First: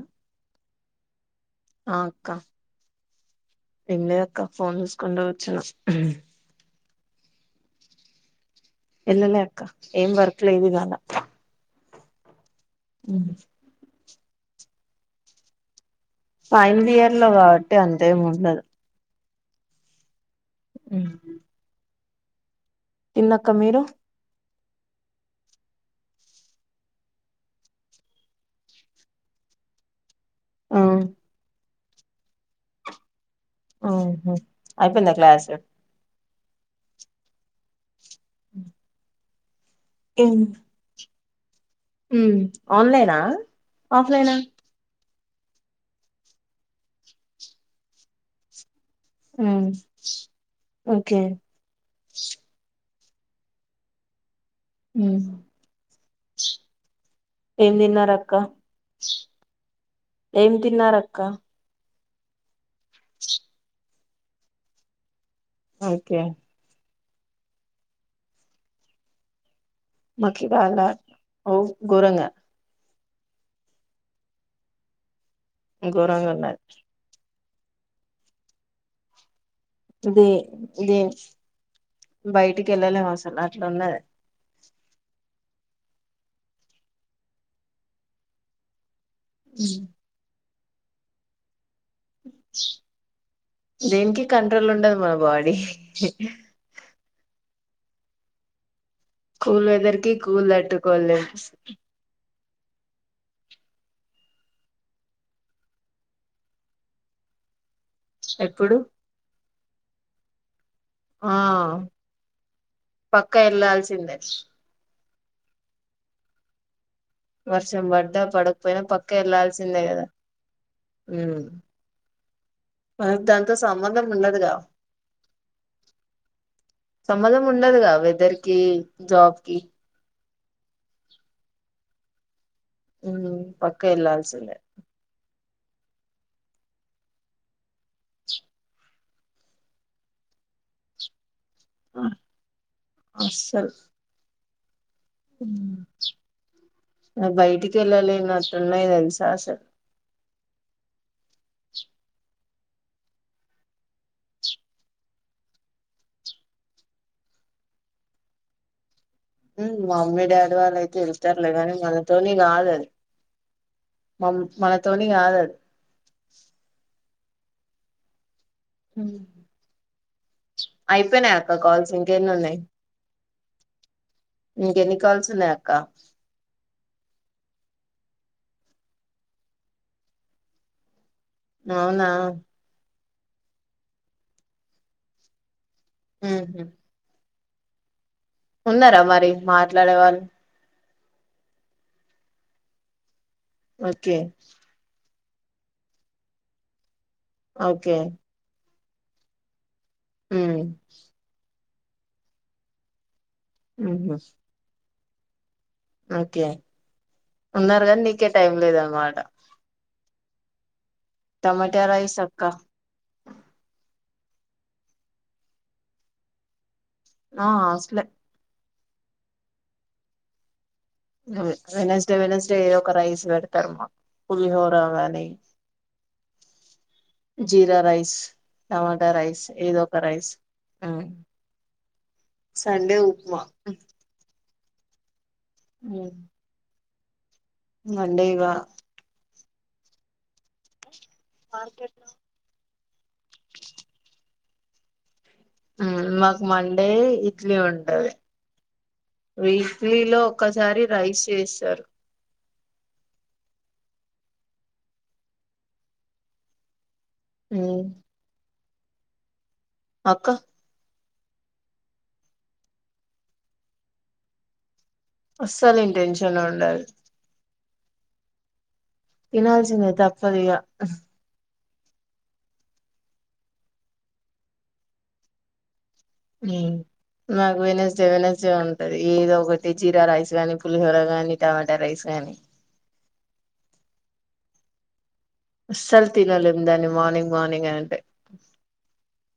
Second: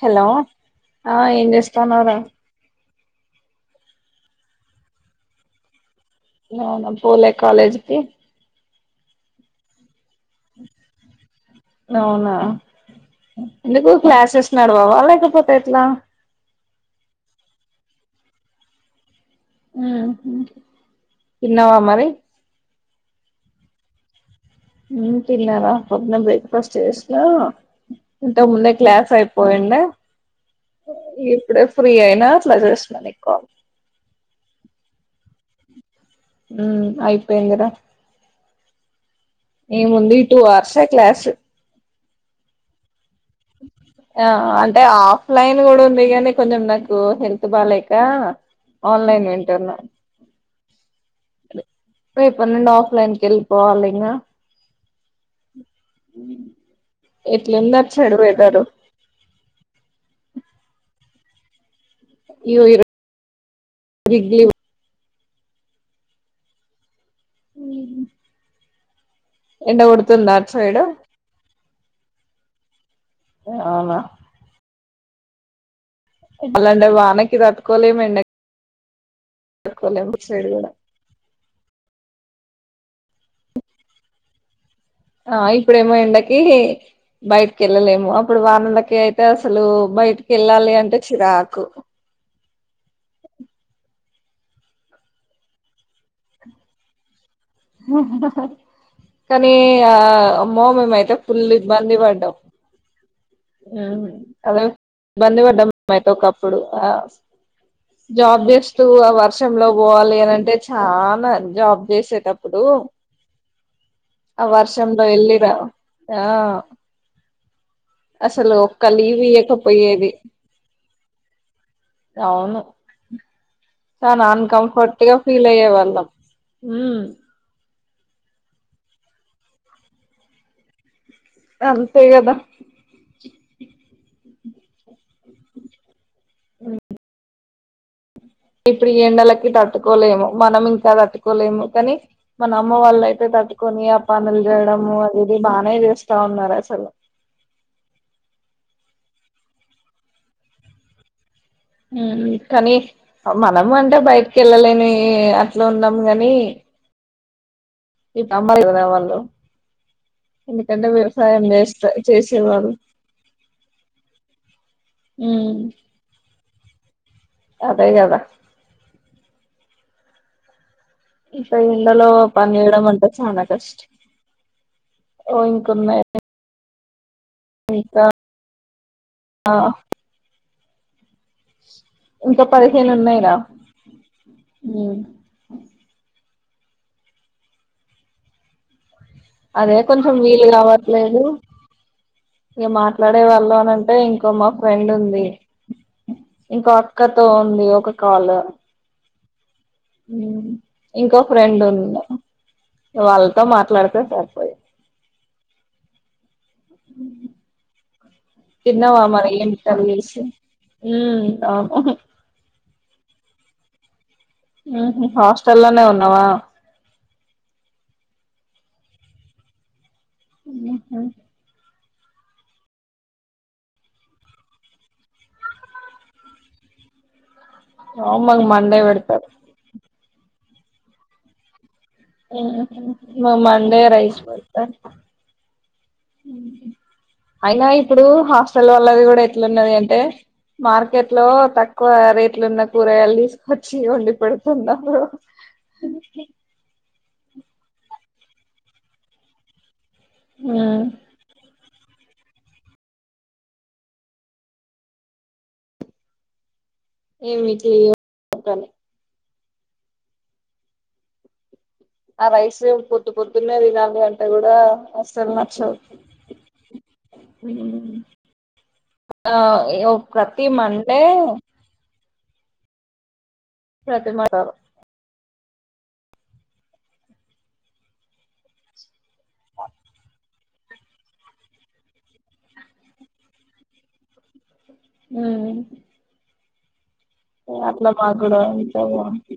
Hello ఆ ఏం చేస్తాన్నావు రా ఏంలేదు అక్క ఫోన్ చూసుకుంటు కూర్చున్న అవునా పోలే కాలేజ్ కి ఎల్లలే అక్క ఏం వర్క్ లేదు ఇవాళ అవునా ఎందుకు క్లాసెస్ నడవవా లేకపోతే ఎట్లా ఫైనల్ ఇయర్ లో కాబట్టి అంతేం ఉండదు ఆ తిన్నవా మరి తిన్న అక్క మీరు హు తిన్నారా పొదున్నే బ్రేక్ఫాస్ట్ చేసిన ఇంతకు ముందే క్లాస్ అయిపోయుండె ఆ ఇప్పుడు ఫ్రీ అయినా అట్లా చేస్తున్నా నీకు కాల్ ఔమ్మద్ అయిపోయిందా క్లాస్ ఉ అయిపోయిందిర ఉ ఎముంది టూ అవర్సే క్లాసు ఉ ఆన్లైన్ ఆ ఆ అంటే ఆఫ్ లైన్ గూడా ఉంది గానీ కొంచెం నాకు హెల్త్ బాలెక ఆన్లైన్ ఉమ్ వింటున్న ఓకే రేపడ్నుండి ఆఫ్ లైన్ కెళ్ళిపోవాలింగా ఊ ఏం ఎట్లుంది అటు సైడ్ తిన్నారక్క వెదరు ఏం తిన్నారక్ క్క ఇయ్యో ఇరో స్ క్ బిగ్ లివ్ ఓకే. ఎండ కొడుతుంద అటుసైడు. గోరంగ అవునా ఘోరంగుండాలి. తట్టుకోలేంమెండకి అదే దే బయటికి ఎళ్ళలేము అసలు అట్లున్నది. ఆ ఇప్పుడేమో ఎండకి బయటికి వెళ్ళలేము అప్పుడు వానలకి అయి తే అసలు బయట్ ఎల్లాలి అంటే చిరాకు దేనికి కంట్రోల్ ఉండదు మన బాడీ ఓ హో హ కానీ కూల్ ఆ వెదర్ కి కూల్ అమ్మో మేమయితే తట్టుకోలేం ఫుల్ ఇబ్బంది పడ్డాం. అ అదే ఇబ్బంది పడ్డం బయట ఒకప్పుడు ఆ జాబ్ ఎప్పుడు చేస్తూ అవర్స వర్షంలో పోవాలి అని అంటే చానా ఆ జాబ్ చేసేటప్పుడు పక్క వెళ్లాల్సిందే ఆ వర్షం వెళ్ళిరా ఆ వస్ ర్షం పడ్డా అసలు పడకపోయినా ఒక్క పక్క లీవ్ వెళ్లాల్సిందే కదా ఇయ్యకపోయేది ఊ మనకీ దాంతో సమ్ చాలా అన్కంఫర్ట్గా ఫీల్ అయ్యే వాళ్ళం ఊ వెదర్కి జాబ్కి అంతే కదా ఉ పక్క వెళ్ళాల్సిందే. హ్మ్మ్ ఎప్పుడు ఎండలకి తట్టుకోలేము మనం ఇంకా తట్టు కోలేము కానీ మన అమ్మ వాళ్ళ అయితే అస్సలు తట్టుకొని ఆ పను చేేడమ బయటికి వెళ్ళాలి అట్లున్నాయి తెలుస చస హ్మ్మ్ కానీ మనము అంటే బయటకి వెళ్ళలేని అట్లా ఉన్నాము గాని ఇ తబద వాళ్ళు మా మమ్మీ డాడీ ఎందుకంటే వాళ్ళుయితే వ్యవసాయం వెళ్తారులే కానీ చేస్త మనతోని కాదు చేసేవారు అది మ మనతోని కాదు ఉమ్ అది అదే కదా హ ఇకా ఇండలో ఇంకెన్ని పని ఉన్నాయి వయడం అంటే చాలా కష్ట ఇంకెన్ని కాల్స్ ఉన్నాయి అక్క ఇంకున్నాయి అకా ఆ అవునా ఇంకా పదిహేను ఉన్నాయి హ్మ్మ్ ఉహు ఉన్నార మా అదే కొంచెం వీలు కావ లేదు ఇక మాట్లాడ ఉండే వాళ్ళం అని అంటే ఓకే ఇంకో మాకు ఫ్రెండ్ ఉంది ఇంకా అక్కతో ఉంది ఒక ఓకే కాల్ ఉమ్ ఇంకోొక రెండు ఉంది వాళ్ళ తో మాట్లాడితే ఉహు సరిపోయి ఓకే ఉన్నారు కానీ నీకే టైం తిన్నావా లేదనమాట మరి ఏం కర్రీ చేశారు టమాటా రైస్ అక్కా. ఉహు హాస్టల్ లోనే ఉన్నావా ఆ అస్టలే ఉ వెనస్డే వెనస్డే ఏ ఒక రైస్ వెడతరు మాకు పులిహోర గాని జీరా రైస్, మాకు మండే టమాటా పెడతారు రైస్ ఏదో ఒక రైస్ ఉం ఊహు మాద్ మండే రైస్ బల్ గంత ఊమ్ అయినా ఇప్పుడు హాస్టల్ వల్లది గూడా ఎప్ ఎట్లున్నది అంటే మార్ కెట్లో లో తక్కువ రేట్లు ఉన్న కూరగాయలు దీసుకొచ్చి ఒండిపెడ్ చిన్నప్పుడు ఉమ్ మాకు మండే ఇడ్లీ ఉంటది వేయిట్ డ్లీ లో ఒకసారి ఉమ్ రైస్ ఏస్తరు ఏమిటి ఉమ్ గని అక్క ఆ రైసు పొద్దు పొద్దున్నే తినాలి అంటే గూడా అస్సలు ఇంటెంశన్ ఉండది ఉ ఆ ఇ ఒ ప్రతి తప్పదిగా మండే ప్రతిమ టరు ఉమ్ నాకు వెనస్డే వెనస్డే ఉంటది ఏదో ఒకటి జీరా రైస్ గానీ పులిహోర గాని టమాటా రైస్ గాని అస్సలు తినలేం ఉందని ఏ అట్ల మాగుడ ఉంటే బావుండు.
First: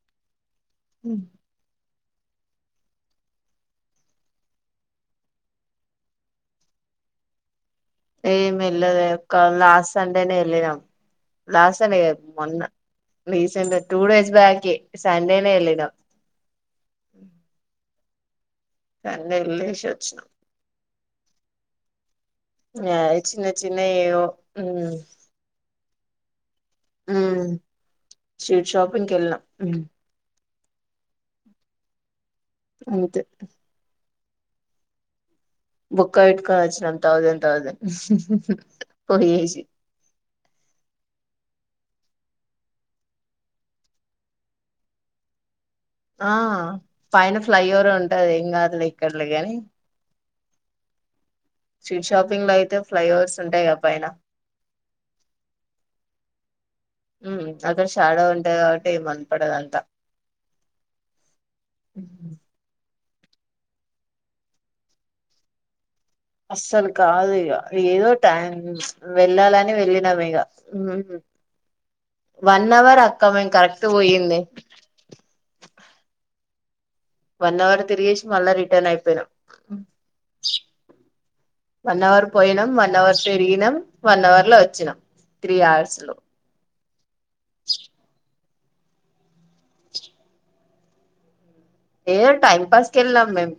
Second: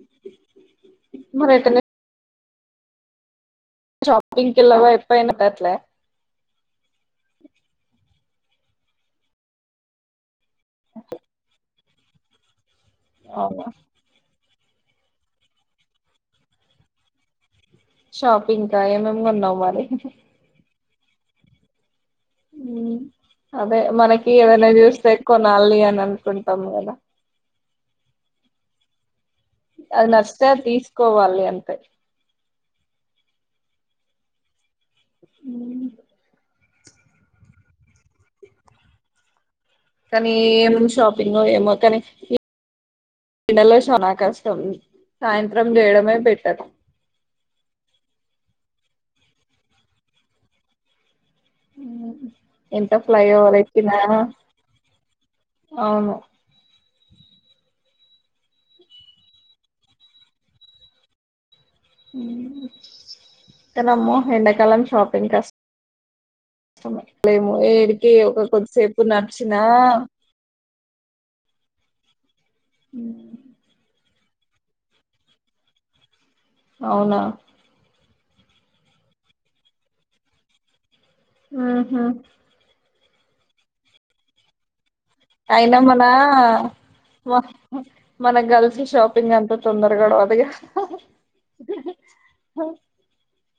మరి ఎటన షాపింగ్కి కెళ్ళావా ఎప్పైనా దట్లే ఏం వెల్లలే అక్కా లాస్ట్ సండేనే లాస్ట్ ఈ సండే గాద్ మొన్న అవునా రీసెంట్ గ టూ డేస్ బ్యాక్ కే సండేనే ఎల్లినం షాబ్ పింకా ఏమేం గొన్నావ్ మరి వచ్చినాం ఊమ్ ఆ చిన్న చిన్న అదే ఏవో మనకీ ఎవరినైనా జూస్తే కొనాలీ అని అన్ హ్మ్ స్ట్రీట్ షాప్ ఇంకెళ్ళినా అది నర్స్ సార్ తీసుకోవాలీ అంతే అంతే ఉమ్. ముక్క పెట్టుకొనిచ్చి న థౌసండ్ థౌసండ్ పోగేసి కానీ ఏం షాపింగో ఏమో కానీ ఇప్ ఎండలో చాలా కష్టం సాయం సాయంత్రం చేయడమే బెటర్ ఫ్లై ఓవర్ ఉంటది ఏం కాదులే ఎక్కడలే గని షాపింగ్ లో అయితే ఎంత ఫ్లై ఫ్లైఓవర్స్ ఓవర్ ఉంటాయి కదా ఎక్కినా పైన అవును హ్మ్ అక్కడ షాడో ఉంటాయి కాబట్టి ఏం కనపడదు అంతా హ్మ్ దనమ్మో ఎండాకాలం షాపింగ్ కస్ అస్సలు కాదు ఇగ ఏదో ఏడికి ఒక టైం కొద్దిసేపు నడిచినా వెళ్ళాలని వెళ్ళినం ఇగ హ్మ్ వన్ అవర్ అక్కా మేం కరెక్ట్ పోయి లే అవునా వన్ అవర్ తిరిగేషి మళ్ళా రిటన్ అయిపోయినం ఉహు వన్ అవర్ పోయినం వన్ అవర్ తిరిగినం వన్ అవర్ లో వచ్చిన అయినా మన మ మనక్ గల్స్ షాపింగ్ అంత తొందర గడవదుగా ఏ టైమ్ పాస్ కెలినం మేం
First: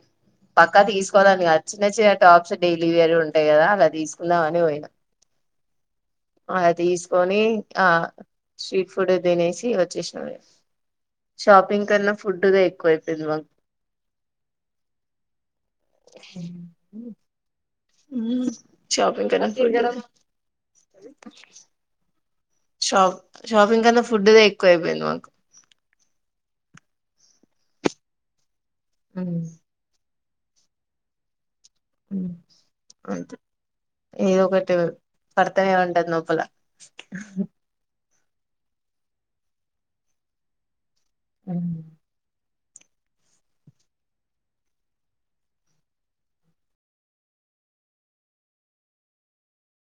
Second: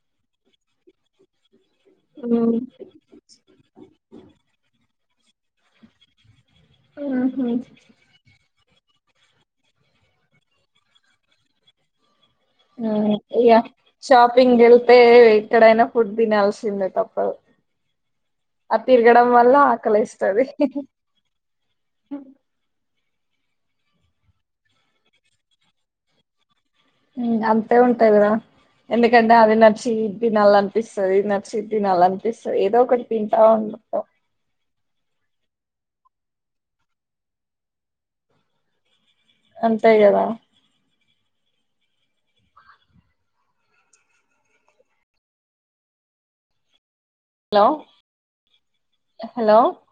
పక్కా తీసుకోవాలని కాదు చిన్న చిన్న టాప్స్ డైలీ వేర్ ఉంటాయి కదా అలా తీసుకుందామ అని పోయిన అది తీసుకొని ఉహు ఆ స్ట్రీట్ ఫుడ్ తినేసి వచ్చేసిన నేను షాపింగ్ కన్నా ఫుడ్ దే ఎక్కువ అయిపొ ఇ్యా షాపింగ్ వెళ్తే ఎక్కడైనా ఫుడ్ తినాల్సిందే తప్పదు ఆ తిర్గడం షాపింగ్ కన్నా వల్ల ఫుడ్ ఆకలే ఎస్తది షాప్ షాపింగ్ కన్నా ఫుడ్దే ఎక్కువయిపోయింది మాకు అంతే ఉంటాయి కదా ఎందుకంటె అది నచ్చి వినాల అనిపిస్తుంది నాకు తినాల అనిపిస్తాది ఏదో ఒకటి అంతే తింటా ఉంట ఏదో ఒకటి పడతనే ఉంటది లోపల అంతే కదా హు హలో హలో